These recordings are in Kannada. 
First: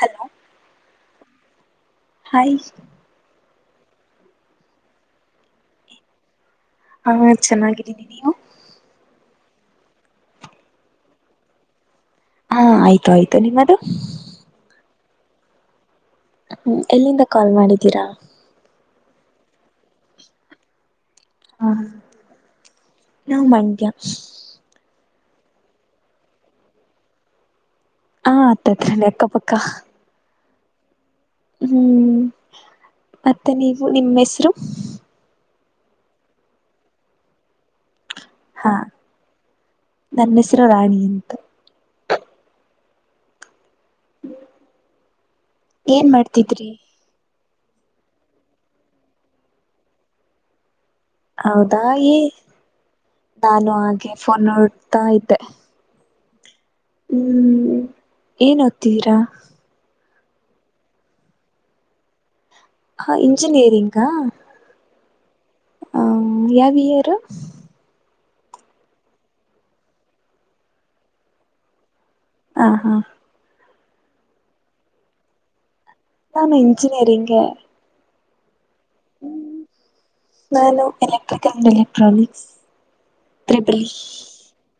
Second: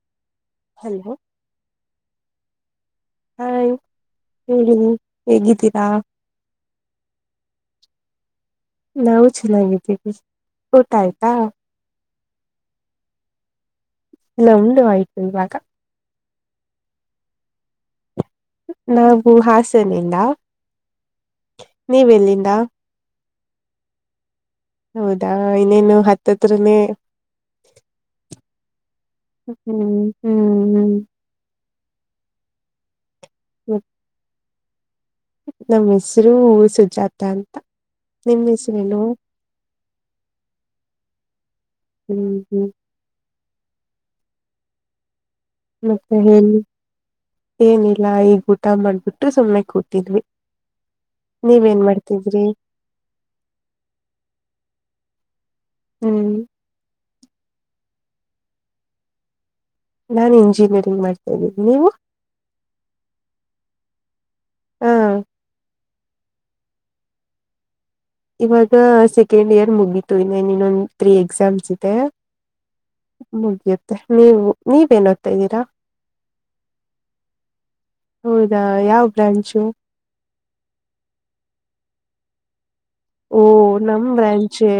ಹಲೋ ಹಲೋ ಹಾಯ ಹಾಯ್ ಹೇಳಿ ಹೇಗಿದ್ದೀರಾ ಹಾ ಚೆನ್ನಾಗಿದ್ದೀನಿ ನೀವು ನಾವು ಚೆನ್ನಾಗಿದ್ದೀವಿ ಊಟ ಆಯ್ತಾ ಹಾ ಆಯ್ತು ಆಯ್ತು ನಿಮ್ಮದು ನಂದು ಆಯ್ತು ಈವಾಗ ಹ್ಮ ಎಲ್ಲಿಂದ ಕಾಲ್ ಮಾಡಿದ್ದೀರಾ ನಾವು ಹಾಸನಿಂದ ಹಾ ನೀವೆಲ್ಲಿಂದ ನಾವು ಮಂಡ್ಯ ಹೌದಾ ಇನ್ನೇನು ಹತ್ತತ್ರನೇ ಹಾ ಹತ್ತಾತ್ರೇನೆ ಅಕ್ಕ ಪಕ್ಕ ಹ್ಮ್ ಹ್ಮ್ ಹ್ಮ್ ಹ್ಮ್ ಮತ್ತೆ ನೀವು ನಿಮ್ಮ್ ಹೆಸರು ನಮ್ಮ್ ಹೆಸರು ಸುಜಾತ ಅಂತ ನಿಮ್ಮ ಹಾ ಹೆಸರೇನು ನನ್ನ ಹೆಸರು ರಾಣಿ ಅಂತ ಹ್ಮ್ ಹ್ಮ್ ಹ ಏನ್ ಮತ್ತೆ ಹೇಳಿ ಮಾಡ್ತಿದ್ರಿ ಏನಿಲ್ಲ ಈಗ್ ಊಟ ಮಾಡ್ಬಿಟ್ಟು ಸುಮ್ಮನೆ ಕೂತಿದ್ವಿ ನೀವೇನ್ ಹೌದಾ ಏ ಮಾಡ್ತಿದ್ರಿ ನಾನು ಹಾಗೆ ಫೋನ್ ನೋಡ್ತಾ ಇದ್ದೆ ಹ್ಮ್ ಹ್ಮ್ ಏನ್ ಓದ್ತಿದಿರಾ ನಾನ್ ಇಂಜಿನಿಯರಿಂಗ್ ಮಾಡ್ತಾದೀನಿ ನೀವು ಹ ಇಂಜಿನಿಯರಿಂಗ ಹಾ ಹ್ಮ ಯಾವಾವಿಯರ್ ಇವಾಗ ಸೆಕೆಂಡ್ ಇಯರ್ ಮುಗೀತು ಇನ್ನ ಇನ್ನೊಂದ್ ತ್ರೀ ಎಕ್ಸಾಮ್ಸ್ ಇದೆ ಹ ಹಾ ಮುಗಿಯುತ್ತೆ ನೀವು ನೀವೇನ್ ಓದ್ತಾ ಇದ್ದೀರಾ ನಾನು ಇಂಜಿನಿಯರಿಂಗೆ ಹೌದಾ ಯಾವ ಬ್ರಾಂಚು ನಾನು ಎಲೆಕ್ಟ್ರಿಕಲ್ ಅಂಡ್ ಎಲೆಕ್ಟ್ರಾನಿಕ್ಸ್ ಓ ತ್ರಿಬಲಿ ನಮ್ ಬ್ರ್ಯಾಂಚೆ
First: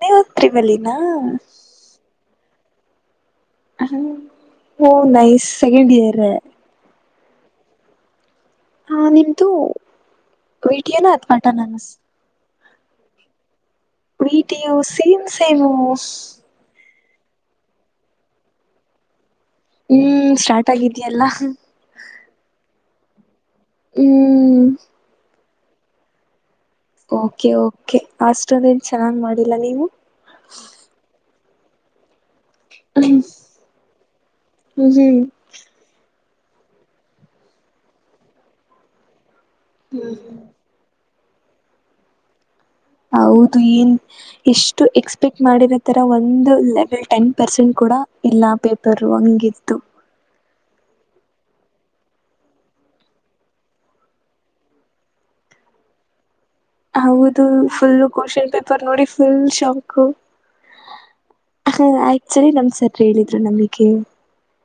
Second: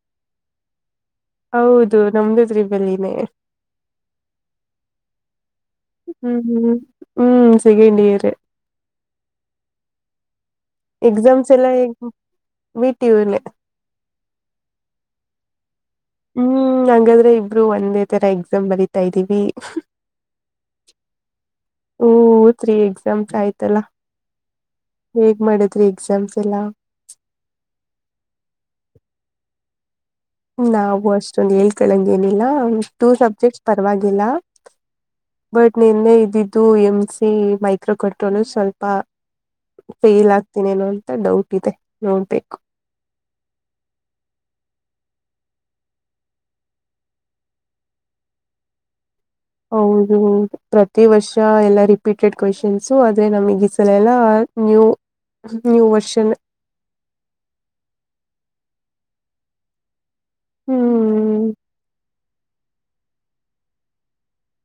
ನೀವು ತ್ರಿಬಲ್ಇ ನಾ ಹೌದು ನಮ್ದು ತ್ರಿಬಲ್ ಈ ನೇ ಹೋ ನೈಸ್ ಸೆಕೆಂಡ್ ಇಯರ್ ಹ್ಮ್ ಹ್ಮ್ ಹ್ಮ್ ಸೆಕೆಂಡ್ ಇಯರ್ ಹಾ ನಿಮ್ದು ವಿಟಿಯೋನ ಎಕ್ಸಾಮ್ಸ್ ಅತ್ಮಟಾನ ಎಲ್ಲ ಅನಸ್ ವೀಟೂಲ್ಲ ವೀಟು ಸೇಮ್ ಸೇಮ ಹ್ಮ್ ಹಾಗಾದ್ರೆ ಇಬ್ರು ಒಂದೇ ತರ ಎಕ್ಸಾಮ್ ಬರಿತಾ ಇದ್ದೀವಿ ಹ್ಮ್ ಸ್ಟಾರ್ಟ್ ಆಗಿದಿಯಲ್ಲಾ ಎಸ್ಸ್ ಆಯ್ತಲ್ಲ ಹೇಗ್ ಮಾಡಿದ್ರಿ ಎಕ್ಸಾಮ್ಸ್ ಎಲ್ಲಾ ಕೆ ಕೆ ಅಷ್ಟೊದೇನ್ ಚೆನ್ನಾಗಿ್ ಮಾಡಿಲ್ಲ ನೀವು ನಾವು ಅಷ್ಟೊಂದು ಹೇಳ್ತಳಂಗ ಏನಿಲ್ಲ ಟೂ ಹ್ಮ್ ಸಬ್ಜೆಕ್ಟ್ ಪರವಾಗಿಲ್ಲ ಹ್ಮ್ ಬಟ್ ನಿನ್ನೆ ಇದ ಎಂ್ ಸಿ ಮೈಕ್ರೋ ಕಟ್ಟೋನು ಸ್ವಲ್ಪ ಫೇಲ್ ಆಗ್ತನೇ ನೋ ಡೌಟ್ ಇದೆ ನೋಡ್ಬೇಕು ಹೌದು ಏನ್ ಎಷ್ಟು ಎಕ್ಸ್ಪೆಕ್ಟ್ ಮಾಡಿರೋ ತರ ಒಂದು ಲೆವೆಲ್ ಟೆನ್ ಪರ್ಸೆಂಟ್ ಕೊ ಕೂಡ ಎಲ್ಲಾ ಪೇಪರ್ ಹಂಗಿತ್ತು ಹೌದು ಪ್ರತಿ ವರ್ಷ ಎಲ್ಲ ರಿಪೀಟೆಡ್ ಕ್ವೆಶನ್ಸು ಆದ್ರೆ ನಮಗ ಈ ಸಲ ಎಲ್ಲ ನ್ಯೂ ನ್ಯೂ ವರ್ಷನ್ ಹೌದು ಫುಲ್ ಕ್ವನ್ ಪೇಪರ್ ನೋಡಿ ಫುಲ್ ಶಾಂಕ್ ಹ್ಮ್ ಹ ಆಕ್ಚುಲಿ ನಮ್ ಸರ್ ಹೇಳಿದ್ರು ನಮಗೆ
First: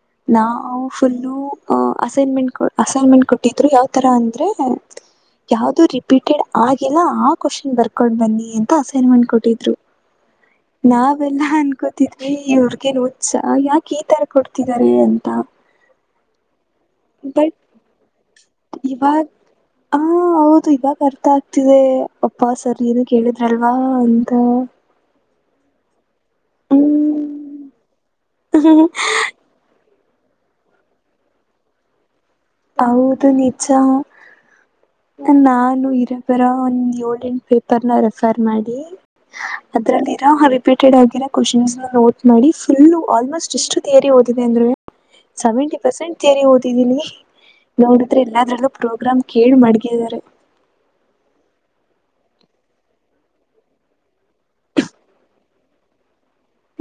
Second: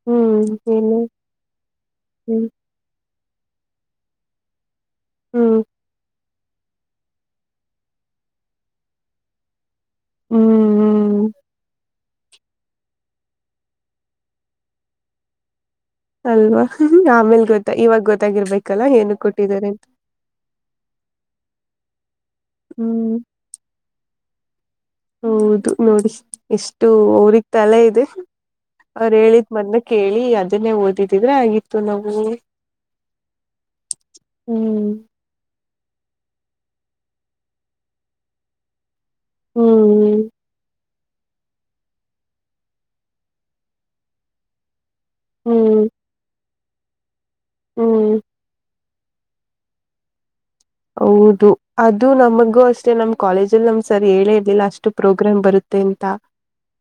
ಹ್ಮ್ ನಾವು ಏನು ಫುಲ್ಲ ಹ್ಮ್ ಅಸೈನ್ಮೆಂಟ್ ಅಸೈನ್ಮೆಂಟ್ ಕೊಟ್ಟಿದ್ರು ಯಾವ್ತರ ಅಂದ್ರೆ ಹ್ಮ್ ಯಾವ್ದ ರಿಪೀಟೆಡ್ ಆಗಲ್ಲ ಆ ಕ್ವಶನ್ ಬರ್ಕೊಂಡ ಬನ್ನಿ ಅಂತ ಅಸೈನ್ಮೆಂಟ್ ಕೊಟ್ಟಿದ್ರು ಹ್ಮ್ ನಾವೆಲ್ಲಾ ಅನ್ಕೋತಿದ್ವಿ ಇವ್ರಗನ್ ಉುಛ ಯಾಕೆ ಈ ತರ ಕೊಡ್ತವಿ ಿದ್ದಾರೆ ಅಂತ ಅಲ್ವಾ ಆಮೇಲ್ ಬಟ್ ಗೊತ್ತಾ ಇವಾಗ ಗೊತ್ತಾಗಿರ್ಬೇಕು ಇವಾಗ ಹ ಹೌದು ಇವಾಗ ಅರ್ಥ ಆಗ್ತಿದೆ ಅಪ್ಪಾ ಸರಿ ಇದು ಹ್ಮ್ ಕೇಳಿದ್ರಲ್ವಾ ಅಂತ ಹೌದು ನೋಡಿ ಎಷ್ಟು ಹ್ಮ್ ಅವ್ರಗ್ ತಲೆ ಇದೆ ಅವ್ರು ಹೇಳಿದ್ ಮೊನ್ನ ಕೇಳಿ ಅದನ್ನೇ ಓದಿದಿದ್ರೆ ಆಗಿತ್ತು ನಾವು ಹೌದು ನಿಜ ಹ್ಮ್ ನಾನು ಇರ ಒಂದ ಏಂ ಪೇಪರ್ ನ ರೆಫರ್ ಮಾಡಿ ಅದ್ರಲ್ಲಿ ಹ್ಮ್ ನ ರಿಪೀಟ್ ಆಿರೋ ಕ್ವನ್ ನೋಟ್ ಮಾಡಿ ಫುಲ್ ಆಲ್ಮೋಸ್ಟ್ ಎಷ್ಟು ೇರಿ ಓದಿದೆ ಅಂದ್ರೆ ಸೆವೆಂಟಿ ಹ್ಮ್ ಪರ್ಸೆಂಟ್ ಿಯರಿ ಓದಿದ್ದೀನಿ ಹ್ಮ್ ನೋಡಿದ್ರೆ ಎಲ್ಲಾದ್ರಲ್ಲೂ ಪ್ರೋಗ್ರಾಮ್ ಕೇಳಿ ಮಾಡ್ಗಿದ್ದಾರೆ ಹೌದು ಅದು ನಮಗೂ ಅಷ್ಟೇ ನಮ್ ಕಾಲೇಜಲ್ಲಿ ನಮ್ ಸರಿ ಹೇಳಿ ಇರ್ಲಿಲ್ಲ ಅಷ್ಟು ಪ್ರೋಗ್ರಾಮ್ ಬರುತ್ತೆ ಎಂತ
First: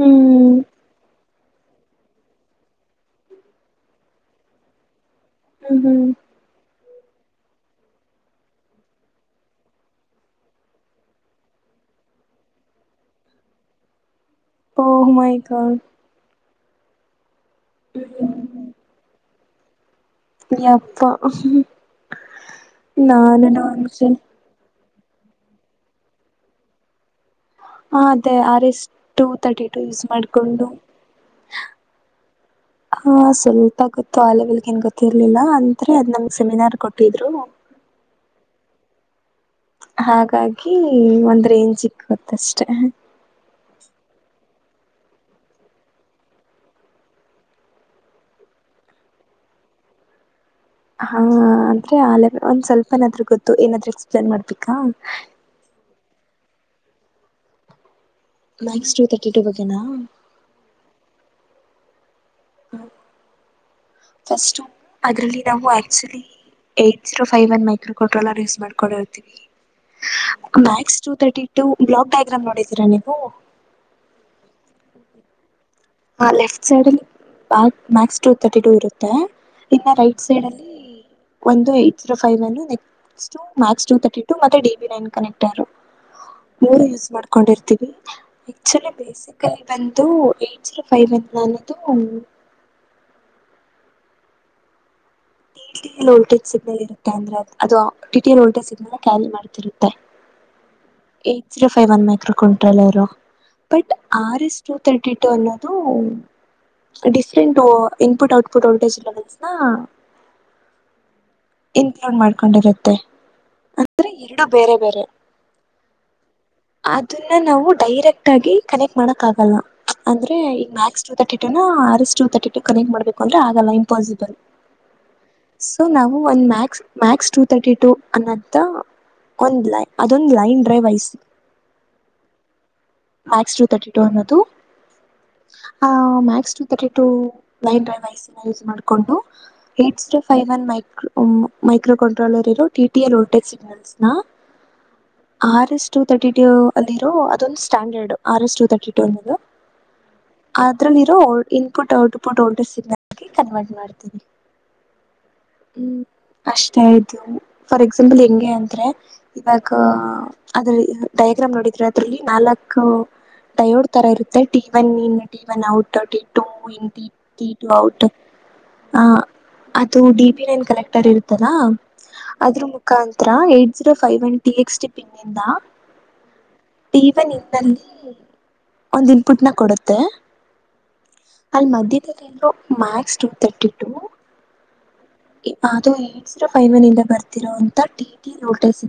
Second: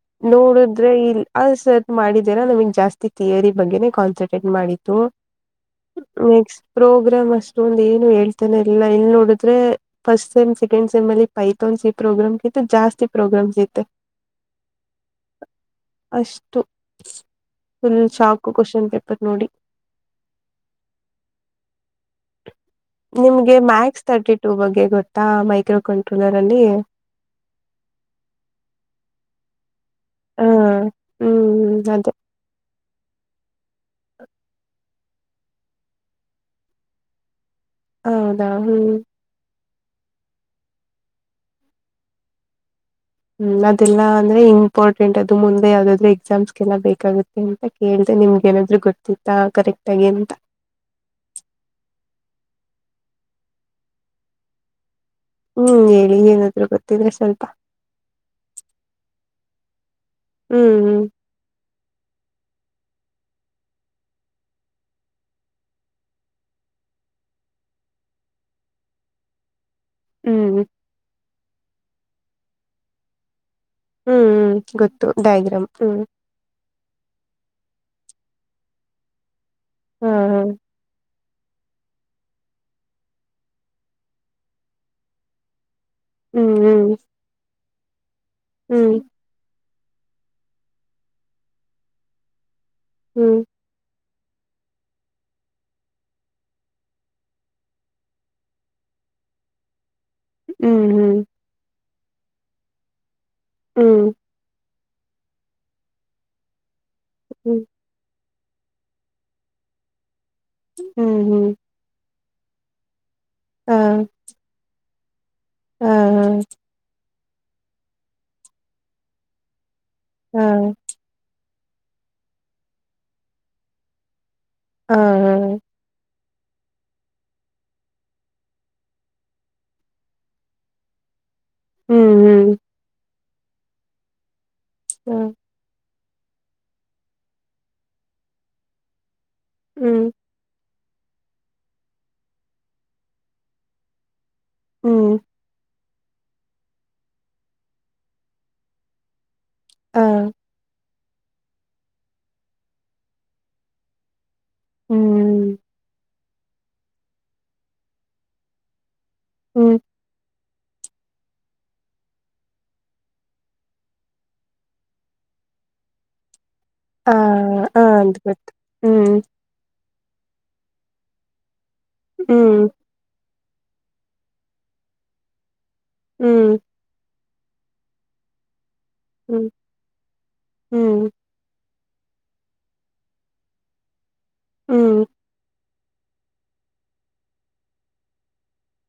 ಹ್ಮ್ ನೋಡುದ್ರೆ ಇಲ್ ಅ ಸರ್ದ ಮಾಡಿದೇರ ನಮಗ್ ಜಾಸ್ತಿ ಥಿಯರಿ ಬಗ್ಗೆನೇ ಕಾನ್ಸಂಟ್ರೇಟ್ ಮಾಡಿು ಹ್ಮ್ ಹ್ಮ್ ಪ್ರೋಗ್ರಾಮ್ ಅಷ್ಟೊ ಒಂದ ಏನು ಹೇಳ್ತ ಎಲ್ಲ ಇಲ್ಲಿ ನೋಡಿದ್ರೆ ಫಸ್ಟ್ ಸೆಮ್ ಸೆಕಂಡ್ ಸೆಮ್ ಅಲ್ಲಿ ಪೈಥೋನ್ ಸಿ ಪ್ರೋಗ್ರಾಮ್ ಕಿಂತ ಜಾಸ್ತಿ ಪ್ರೋಗ್ರಾಮ್ ಜತೆ oh my god full shock question paper ನೋಡಿ ಯಪ್ಪ ನಿಮ್ಗೆ ನಾನು ಮ್ಯಾಕ್ಸ್ ಅನ್ಸನ್ ತರ್ಟಿ ಟೂ ಬಗ್ಗೆ ಗೊತ್ತ ಅ ಮೈಕ್ರೋ ಕಂಟ್ರೂಲರ್ ಅಲ್ಲಿ ಹ ಅದೇ ಆರ ಎಷ್ಟ ಟು ತರ್ಟಿ ಯೂಸ್ ಹ ಮಾಡಿಕೊಂಡು ಹ್ಮ್ ಅದೇ ಹಾ ಸ್ವಲ್ಪ ಗೊತ್ತು ಆ ಲೆವೆಲ್ಗೆ ಏನ್ ಗೊತ್ತಿರ್ಲಿಲ್ಲ ಅಂದ್ರೆ ಅದ್ ನಂಗ ಸೆಮಿನಾರ್ ಕೊಟ್ಟಿದ್ರು ಹೌದಾ ಹ್ಮ್ ಹಾಗಾಗಿ ಒಂದ್ ರೇಂಜ್ ಇಕ್ಕತ್ತಷ್ಟೆ ಹ್ಮ್ ಅದೆಲ್ಲ ಅಂದ್ರೆ ಹ ಇಂಪಾರ್ಟೆಂಟ್ ಅದು ಮುಂದೆ ಯಾವವುದಾದ್ರು ಎಕ್ಸಾಮ್ಸ್ಗೆಲ್ಲ ಬೇಕಾಗುತ್ತೆ ಅಂತ ಕೇಳಿದೆೆ ನಿಮ್ಗೆ ಏನಾದ್ರು ಗೊತ್ತ ಕರೆಕ್ಟ್ ಟಾಗೆಂತ ಹಾ ಅಂದ್ರೆ ಆ ಒಂದ್ ಸ್ವಲ್ಪ ನಾದ್ರೂ ಗೊತ್ತು ಏನಾದ್ರು ಎಕ್ಸ್ಪ್ಲೇನ್ ಮಾಡ್ಬೇಕಾ ಹ್ಮ್ ಹೇಳಿ ಏನಾದ್ರು ಗೊತ್ತಿದ್ರೆ ಸ್ವಲ್ಪ ನಕ್ಸ್ಟ್ ಟೂ ತರ್ಿ ಟೂ ಬಗ್ಗೆನಾ ಹ್ಮ್ ಹ್ಮ್ ಹ ಸ್ ಅದ್ರಲ್ಲಿ ನಾವು actually eight zero five one micro ಕೋಟ್ರ use ಮಾಡ್ಕೊಂಡಿರ್ತೀವಿ ಹ್ಮ್ ಹ್ಮ್ Max two thirty two block diagram ನೋಡಿದ್ದೀರಾ ನೀವು ಹ್ಮ್ ಹ್ಮ್ ಗೊತ್ತು ಡ್ಯಾಗ್ರಾಮ್ ಹ ಲೆಫ್ಟ್ ಸೈಡ್ ಅಲ್ಲಿ ಮ್ಯಾಕ್ ಟ ತರ್ಟಿ ಟ ಇರುತ್ತೆ ಇನ್ನ ಹಾ ರೈಟ್ ಹಾ ಸೈಡ್ ಅಲ್ಲಿ ಒಂದು ಏಟ್ ಜೀರೋ ಫೈ್ ಅ ನೆಸ್ ಟ ಮಕ್ಸ್ ಟ ತರ್ಟಿ ಟು ಮತ್ತೆ ಡಿ ಬಿ ನೈನ್ ಕನೆಕ್ಟ್ ಆರು ಹ್ಮ್ ಮೂರು ಹ್ಮ್ ಯೂಸ್ ಮಾಡ್ಕೊಂಡಿರ್ತೀವಿ ಆಕ್ಚುಲಿ ಹ್ಮ್ ಬೇಸಿಕ್ಾಗಿ ಬಂದು ಏಜ ಫೈವ್ ಅಂತ ನಾನದು ಹ್ಮ್ ಟಟ ವೋಲ್ಟೇಜ್ ಸಿಗ್ನಲ್ ಇರುತ್ತೆ ಅಂದ್ರೆ ಅದು ಅದುಟಟಿ ವೋಲ್ಟೇಜ್ ಸಿಗ್ನಲ್ ಕ್ಯಾರಿ ಮಾಡ್ತಿರುತ್ತೆ ಹ್ಮ್ ಹ್ಮ್ ೈ್ one micro ಕ್ವಿಂಟ್ರಲ್ but hmm R S two thirty two ಅನ್ನೋದು ಡಫ್ರೆಂಟ್ ಹ್ಮ್ ಹ್ಮ್ ಇನ್ಪುಟ್ ಟ್ ಫಟೋ ಟ ಇ ಬ ಹ್ಮ ಇನ್ಕ್ಲೂಡ್ ಮಾಡ್ಕೊಂಡಿರುತ್ತೆ ಅಂದ್ರೆ ಎರಡು ಬೇರೆ ಬೇರೆ ಹ್ಮ್ ಹ್ಮ ಅದನ್ನ ನಾವು ಡೈರೆಕ್ಟ್ ಆಗಿ ಕನೆಕ್ಟ್ ಮಾಡಕ್ ಆಗಲ್ಲ ಅಂದ್ರೆ ಹಾ ಈ ಮ್ಯಾಸ್ ಟು ತರ್ಟಿ ಟು ಅ ಕ ಮಾಡ್ಬೇಕು ಅಂದ್ರೆ ಆಗಲ್ಲ ಇಂಪಾಸಿಬಲ್ ಹಾ ಹಾ ಸೊ ನಾವು ಒಂದ್ mass Max two thirty two ಅನ್ನಂತ ಒಂದ್ ಲೈನ್ ಅದೊಂದ್ ಲೈನ್ ಡ್ರೈವ್ ಐಸ ಹ್ಮ್ ಹ್ಮ್ ಮಕ್ಸ್ ಟೂ ತರ್ಟಿ ಟೂ ಅನ್ನೋದು ಹ್ಮ ಆ max two thirty two line drive IC use ಮಾಡಿಕೊಂಡು ಹ್ಮ್ eight five one mic micro controller ಇರೋ ಟ ಟಿ ಎಲ್ ಲ್ಟೆ ಸನಲ್ಸ್ನಾ ಹ್ಮ್ R S two thirty two ಅಲ್ಲಿ ಇರೋ ಅದೊಂದು ಸ್ಟ್ಯಾಂಡರ್ಡ್ ಆರ್ ಎಸ್ ಟ ತಟಿ ಟ ಅ ಹಾ ಅ್ರಲ್ಲಿ ಇರೋ ಇನ್ಪುಟ್ ಔಟ್ಪುಟ್ ಓಲ್ಡರ್ ಸಿನಲ್ಗೆ ಕನ್ವರ್ಟ್ ಮಾಡ್ತೀವಿ ಹ್ಮ್ ಹ್ಮ್ ಅಷ್ಟೇ ಆಯ್ತು ಫಾರ್ ಎಕ್ಸಾಂಪಲ್ ಹೆಂಂಗಗೆ ಅಂದ್ರೆ ಇವಾಗ ಹ್ಮ್ ಅದ್ರ ಡಯಾಗ್ರಾಮ್ ನೋಡಿದ್ರ ಅದ್ರಲ್ಲಿ ನಾಲ್ಕ್ ದಯೋಡ್ ತರ ಇರುತ್ತೆ T one in T one out T ಆ ಇಟ ಆ ಔಟ್ ಅಂತ ಗೊತ್ತು ಹ ಹ್ಮ್ ಅದು ಡಿ ಪಿ ನೆನ್ ಕಲೆಕ್ಟರ್ ಇರುತ್ತಲಾ ಅದ್ರ ಹ್ಮ್ ಮುಖಾಂತ ಹ ಎಯ್ಟಟ್ ಜೀರೋ ಫೈವ್ ಒನ್ ಟ ಎಕ್ಸ್ ಪನ್ನ ಇಂದ ಹ್ಮ್ ಇವನ್ ನಿನ್ನಲ್ಲಿ ಒಂದ ಇನ್ಪುಟ್ ನ ಕೊಡುತ್ತೆ ಹ್ಮ್ ಅ ಮಧ್ಯರು ಮ್ಯಾಸ್ ಟ ತರ್ಟಿ ಟ ಹ್ಮ್ ಅದು ಏ ವ್ನ್ಂದ ಬರ್ತಿರೋಂತಟಿಲ್ಟಸ್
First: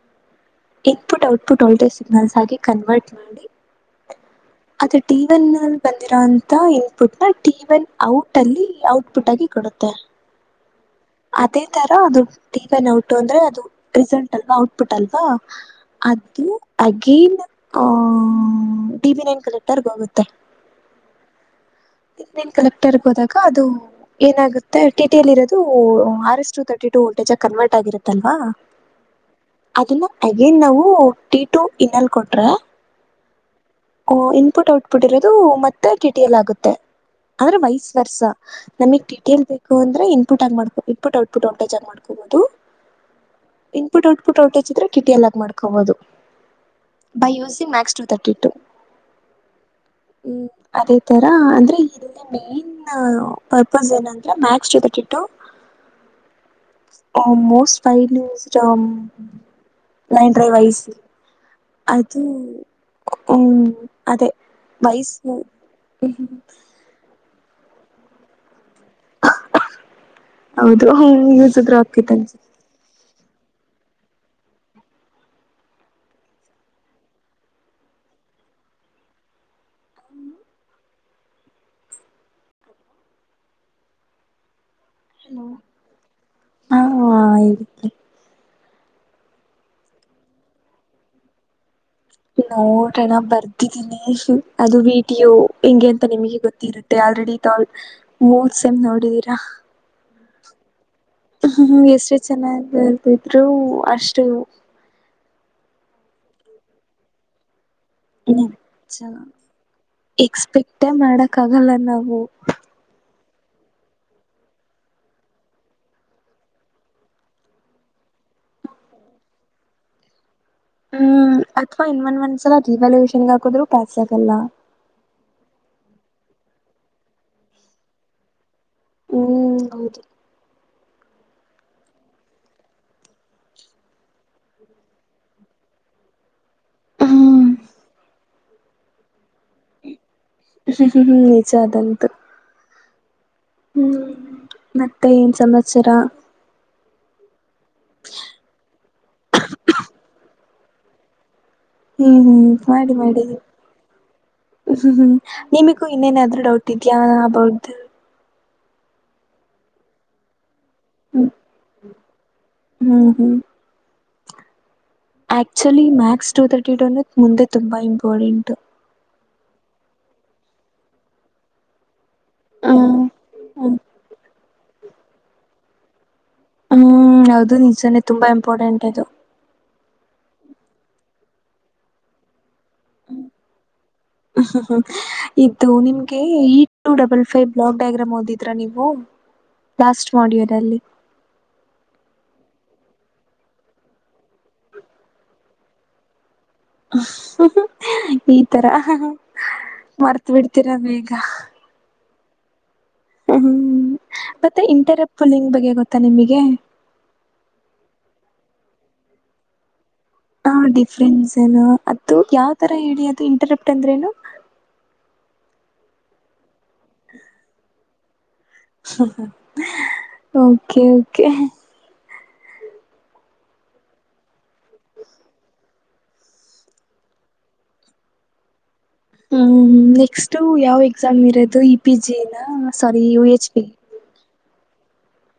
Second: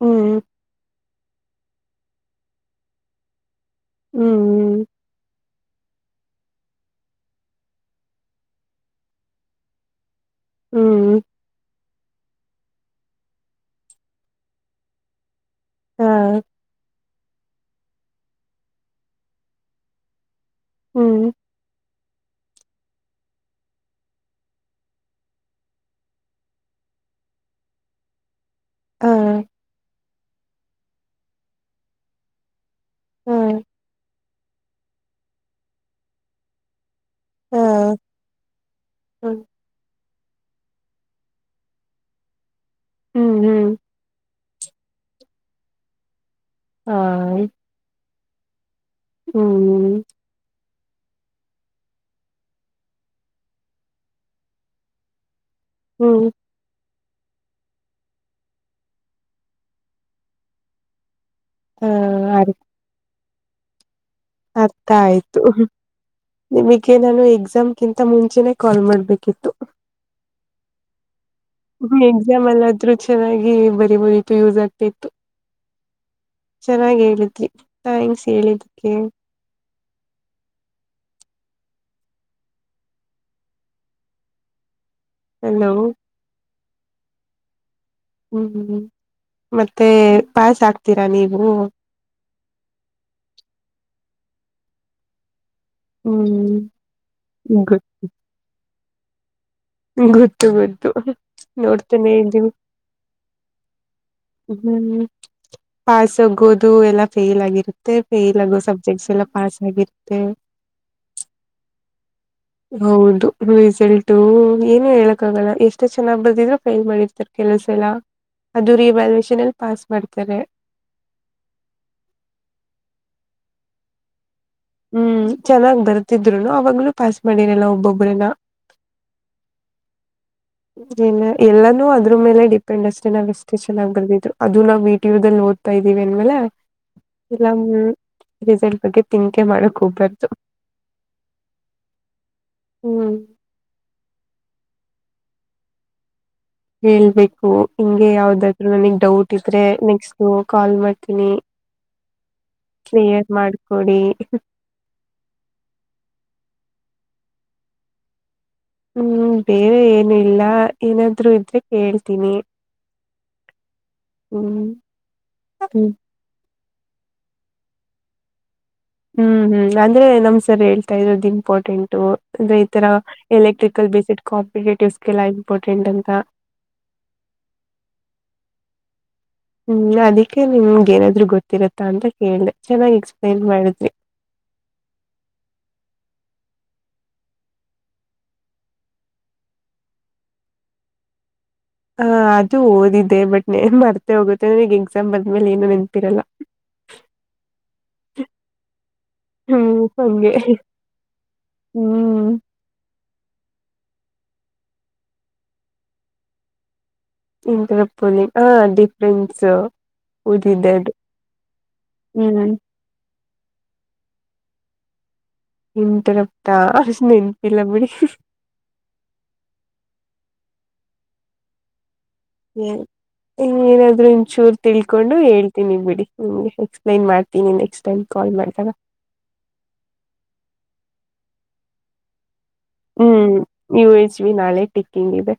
ಹ್ಮ್ ಇಪುಟ್ ಔಟ್ಪುಟ್ ಆಲ್ಟೇಜ್ ಸಿಗ್ನಲ್ಸ್ ಆಗಿ ಕನ್ವರ್ಟ್ ಮಾಡಿ ಹ್ಮ್ ಹ್ಮ್ ಅದು ಟನ್ ಬಂದಿರೋಂತ ಇನ್ಪುಟ್ ನ ಟಿ ವನ್ ಔಟ್ ಅಲ್ಲಿ ಔಟ್ಪುಟ್ ಆಗಿ ಕೊಡುತ್ತೆ ಹ್ಮ್ ರ ಅದು ಟಿನ್ ಔಟಟ್ ಅಂದ್ರೆ ಅದು ರೆಸಲ್ಂಟ್ ಅಲ್ವಾ ಔಟ್ಪುಟ್ ಅಲ್ವಾ ಹಾ ಅದು ಹಾಗ ಕೀಲ್ ಓ ಟಿವಿ ನೈನ್ ಕಲೆಕ್ಟರಿಗೆ ಹೋಗುತ್ತೆ ಹು ರಿಭಿನ್ನ ಕಲೆಕ್ಟರ್ ಗೆ ಹೋದಾಗ ಅದು ಏನಾಗುತ್ತೆ ಟಿಟಿಯಲ್ಲಿ ಇರೋದು R S two thirty two ಜೊತೆಗೆ ಕನ್ವರ್ಟ್ ಆಗಿರುತ್ತಲ್ವಾ ಹ ಅದನ್ನ ಅಗೇನ್ ನಾವು ಟೀ ಟು ಇನ್ನಲ್ ಕೊಟ್ರೆ ಹ ಓ ಇನ್ಪುಟ್ ಔಟ್ಪುಟ್ ಇರೋದು ಮತ್ತೆ ಟಿ ಟಿ ಎಲ್ ಆಗುತ್ತೆ - ಆದ್ರೆ ಹ ವಯಸ್ ವರ್ಸಾ ನಮಿಗ್ ಡಿಟೇಲ್ ಬೇಕು ಅಂದ್ರೆ ಇನ್ಪುಟ್ ಆಗಿ ಮಾಡಕೊ ಇನ್ಪುಟ್ ಔಟ್ಪುಟ್ ಔಟೇಜ್ ಆಗಿ ಮಾಡ್ಕೋಬಹುದು ಹ್ಮ್ ಹ್ಮ್ ಇನ್ಪುಟ್ ಔಟ್ಪುಟ್ ಔಟೇಜ್ ಇದ್ರೆ ಕಿಟಿ ಎಲ್ಲಾಗ ಮಾಡ್ಕೊಬಹುದು ಬೈ ಯಸ್ ಮ್ಯಾಕ್ಸ್ ತಟಿ ಟು - ಹು ಅದೇ ತರ ಅಂದ್ರೆ ಇದರ ಮೇನ್ ಪರ್ಪಸ್ ಏನಂದ್ರೆ ಮ್ಯಾಕ್ಸ್ ಜೊತೆಗೆ ಇಟ್ಟು ಹು ಓ ಮೋಸ ಪೈಲೂ ಜಮ್ ನೆಂಟ್ರೊಲಾಜಿ ಹ ಅದು ಅರ್ ಹು -ಅರ್ಥ ಆಯ್ತ ನಿಮಗೆ ನಾನು ಎಕ್ಸ ಎಕ್ಸಾಮ್ಕಿಂತ ಮುಂಚೆನೆ ಕಾಲ್ ಮಾಡ್ಬೇಕಿತ್ತು ಹೌದು ಯೂಸ್ ಆದ್ರು ಆಗ್ತಿತು ಅಂತ ಎಕ್ಸಾಮ್ ಅಲ್ಲಾದ್ರೂ ಚೆನ್ನಾಗಿ ಬರಿಬಹುದಿತ್ತು ಯೂಸ್ ಆಗ್ತಿತ್ತು ಚೆನ್ನಾಗಿ ಹೇಳಿದ್ರಿ ಥ್ಯಾಂಕ್ಸ್ ಹೇಳಿದ್ದಿಕ್ಕೆ ಹಲೋ ಆ ಇ ಹು ಮತ್ತೆ ಪಾಸ್ ಆಗ್ತೀರಾ ನೀವು ನೋಡ್ರಣಾ ಬರ್ದಿದ್ದೀನಿ ಅದು ವಿಡಿಯೋ ಹೆಂಗೆ ಅಂತ ನಿಮಗ ಹ್ಮ್ ಗೊತ್ತಿರುತ್ತೆ ಆಲ್ರೆಡಿ ತಾವು ಗೊ ಮೂರ್ ಸೆಮ್ ನೋಡಿದೀರಾ ಗುರ್ತು ಬಿಡ ನೋಡ್ತೇನೆ ಎಷ್ಟು ನಿಮ್ದ್ ಚೆನ್ನಾಗಿ ಬರ್ದಿದ್ರು ಅಷ್ಟು ಹು ಪಾಸ್ ಹೋಗೋದು ಎಲ್ಲಾ ಫೇಲ್ ಆಗಿರುತ್ತೆ ಅದೇ ಫೇಲ್ ಆಗುವ ಸಬ್ಜೆಕ್ಟ್ ಎಲ್ಲ ಪಾಸ ಆಗಿದ್ರೆ ಎಕ್ಸ್ಪೆಕ್ಟೇ ಮಾಡಕ್ ಆಗಲ್ಲ ನಾವು ಹೌದು ರಿಸಲಟು ಏನು ಹೇಳಕ್ಕ ಆಗಲ್ಲ ಎಷ್ಟು ಚೆನ್ನಾಗ್ ಬರ್ದಿದ್ರರು ಫ್ರೈ ಮಾಡಿರ್ತರ ಕೆಲವು ಸಲ ಅದು ರೀ ವ್ಯಾಲ್ಯೂಯೇಷನ್ ಅಲ್ಲಿ ಪಾಸ್ ಮಾಡ್ತಾರೆ ಹು ಅಥವಾ ಇನ್ ಒಂದ್ ಒಂದ್ಸಲ ರೀ ವ್ಯಾಲ್ಯೂಯೇಷನ್ ಗೆ ಹಾಕುದ್ರು ಪಾಸ್ ಆಗಲ್ಲ ಹು ಚೆನ್ನಾಗ್ ಬರ್ತಿದ್ರುನು ಅವಾಗಲೂ ಪಾಸ್ ಮಾಡಿರಲ್ಲ ಒಬ್ಬೊಬ್ಬರಾನ ಹು ಹೌದು ಏನ್ ಎಲ್ಲಾನೂ ಅದ್ರ ಮೇಲೆ ಡಿಪೆಂಡ್ ಅಷ್ಟೇ ನಾವ್ ಎಷ್ಟೇ ಚೆನ್ನಾಗಿ ಬರ್ದಿದ್ರು ಅದು ನಾವ್ ವಿ ಟಿ ಯುದಲ್ಲಿ ನೋಡಾತಾ ಇದೀ ಇನ್ನಮೇಲೆ ಹ್ಮ್ ಇಲ್ಲ ರಿಸಲ್ಟ್ ಬಗ್ಗೆ ಥಿಂಕ್ ಮಾಡೋಕೆ ಹೋಗಬಾರ್ದು ಹ್ಮ್ ನಿಜ ಅದಂತೂ ಹ್ಮ್ ಹ್ಮ್ ಮತ್ತೆ ಏನ್ ಸಮಾಚಾರ ಹೇಳ್ಬೇಕು ಹಿಂಗೆ ಯಾವ್ದಾದ್ರು ನನಿಗೆ ಡೌಟ್ ಇದ್ರೆ ನೆಕ್ಸ್ಟ್ ಕಾಲ್ ಮಾಡ್ತೀನಿ ಹು ಹು ಮಾಡಿ ಮಾಡಿ ಕ್ಲಿಯರ್ ಮಾಡ್ಕೊಡಿ ಹ್ಮ್ ಹ್ಮ್ ನಿಮಗೂ ಇನ್ನೇನಾದ್ರೂ ಡೌಟ್ ಇದ್ದೀಯ ಅಬೌಟ್ ಹು ಬೇರೆ ಏನು ಇಲ್ಲ ಹ್ಮ್ ಏನಾದ್ರು ಇದ್ರೆ ಕೇಳ್ತೀನಿ ಹ್ಮ್ ಹ್ಮ್ ಹ್ಮ್ actually hmm max two thirty two ಮುಂದೆ ತುಂಬಾ ಇಂಪಾರ್ಟೆಂಟ ಹು ಹು ಅಂದ್ರೆ ನಮ್ ಸರ್ ಹೇಳ್ತಾ ಇದ್ರು ಅದು ಇಂಪಾರ್ಟೆಂಟು ಅಂದ್ರೆ ಈ ತರ ಹ್ಮ್ ಎಲೆಕ್ಟ್ರಿಕಲ್ ಬೇಸಡ್ ಕಾಂಪಿಟೇಟಿವ್ ಎಲ್ಲಾ ಇಂಪಾರ್ಟೆಂಟ್ ಅಂತ ಅ ಹೌದು ನಿಜಾನೇ ತುಂಬಾ ಇಂಪಾರ್ಟೆಂಟ್ ಅದು ಹ್ಮ್ ಅದಕ್ಕೆ ನಿಮ್ಗೆ ಏನಾದ್ರು ಗೊತ್ತಿರುತ್ತಾ ಅಂತ ಕೇಳ್ದ ಇದು ನಿಮಗೆ ಈ two double five block diagram ಓದಿದ್ರಾ ನೀವು ಲಾಸ್ಟ್ ಮೊಡುಲೆದಲ್ಲಿ ಹ ಅದು ಓದಿದೆ ಬಟ್ ನನ್ ಮರ್ತೆ ಹೋಗುತ್ತೆ ಈಗ ಎಕ್ಸಾಮ್ ಬರೆದ್ಮೇಲೆ ಏನು ನೆನ್ಪಿರಲ್ಲ [inaudible] ಈ ತರ ಹ್ಮ್ ಹಂಗೆ ಮರ್ತಬಿಡ್ತೀರ ಬೇಗ ಹ್ಮ್ ಹ್ಮ್ ಮತ್ತೆ ಇಂಟರಾಪ್ ಪುಲಿಂಗ್ ಬಗ್ಗೆ ಗೊತ್ತಾ ನಿಮಗೆ ಇಂಟರಾಪ್ ಪುಲ್ಲಿಂಗ್ ಹ ಡಿಫ್ರೆನ್ಸು ಹ ಡಿಫ್ರೆನ್ಸ್ ಏ ಅ ಯಾವ್ ಹ್ಮ್ ತರ ಹೇಳಿ ಅದು ಇಂಟರಾಪ್ ಅಂದ್ರೇನು ಇಂಟರಾಪ್ ನೆನಪು ಇಲ್ಲ ಬಿಡಿ ಓಕೆ ಓಕೆ ಏನ್ ಏನಾದ್ರು ಇಂಚೂರು ತಿಳ್ಕೊಂಡು ಹೇಳ್ತೀನಿ ಬಿಡಿ ನಿಮ್ಗೆ ಎಕ್ಸ್ಪ್ಲೇನ್ ಮಾಡ್ತೀನಿ ನೆಕ್ಸ್ಟ್ ಟೈಮ್ ಕಲ್ ಮಾಡಸ ಹ್ಮ್ ನೆಕ್ಸ್ಟ್ ಯಾವ್ ಎಕ್ಸಾಮ್ ಇರೋದು ಇ ಪಿ ಜಿ ನ sorry you hmm H P ನೀೂ ಎಚ್ವಿ ನಾಳೆ ಟಿಕ್ಕಿಂಗ್ ಇದೆ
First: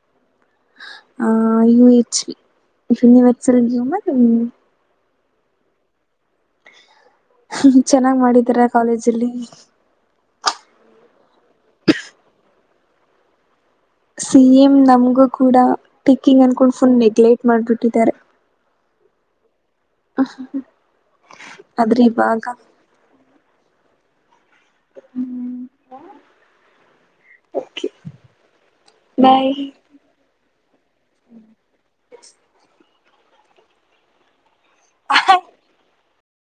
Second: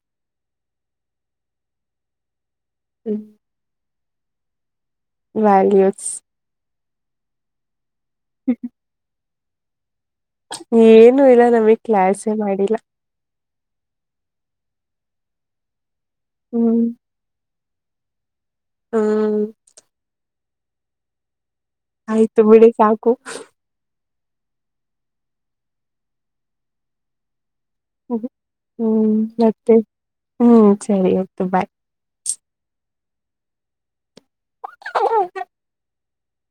ಆ ಯ ಎಚ್ ಯನಿವರ್ಸಲ್ ಗ್ಯೂಮರ್ ವಲ್ಯೂಸ್ ಚೆನ್ನಾಗ್ ಮಾಡಿದಾರ ಕಾಲೇಜಲ್ಲಿ ಏನು ಇಲ್ಲ ನಮಗ್ ಕ್ಲಾಸೆ ಮಾಡಿಲ್ಲ ಸೇಮ್ ನಮಗು ಕೂಡ ಟಿಕ್ಕಿಂಗ್ ಅನ್ಕೊಂಡ್ ಹ್ಮ್ ಫುಲ್ ನೆಗ್ಲೆಕ್ಟ್ ಮಾಡ್ಬಿಟ್ಟಿದ್ದಾರೆ ಹ್ಮ [inaudible] ಆಯ್ತು ಇವಾಗ ಬಿಡಿ ಸಾಕು ಹ್ಮ್ ಓಕೆ ಹ್ಮ ಹ್ಮ್ ಬಾಯ್ ಮತ್ತೆ ಹ್ಮ್ ಸರಿ ಆಯ್ತು ಬಾಯ್ ಬಾಯ್ [inaudible]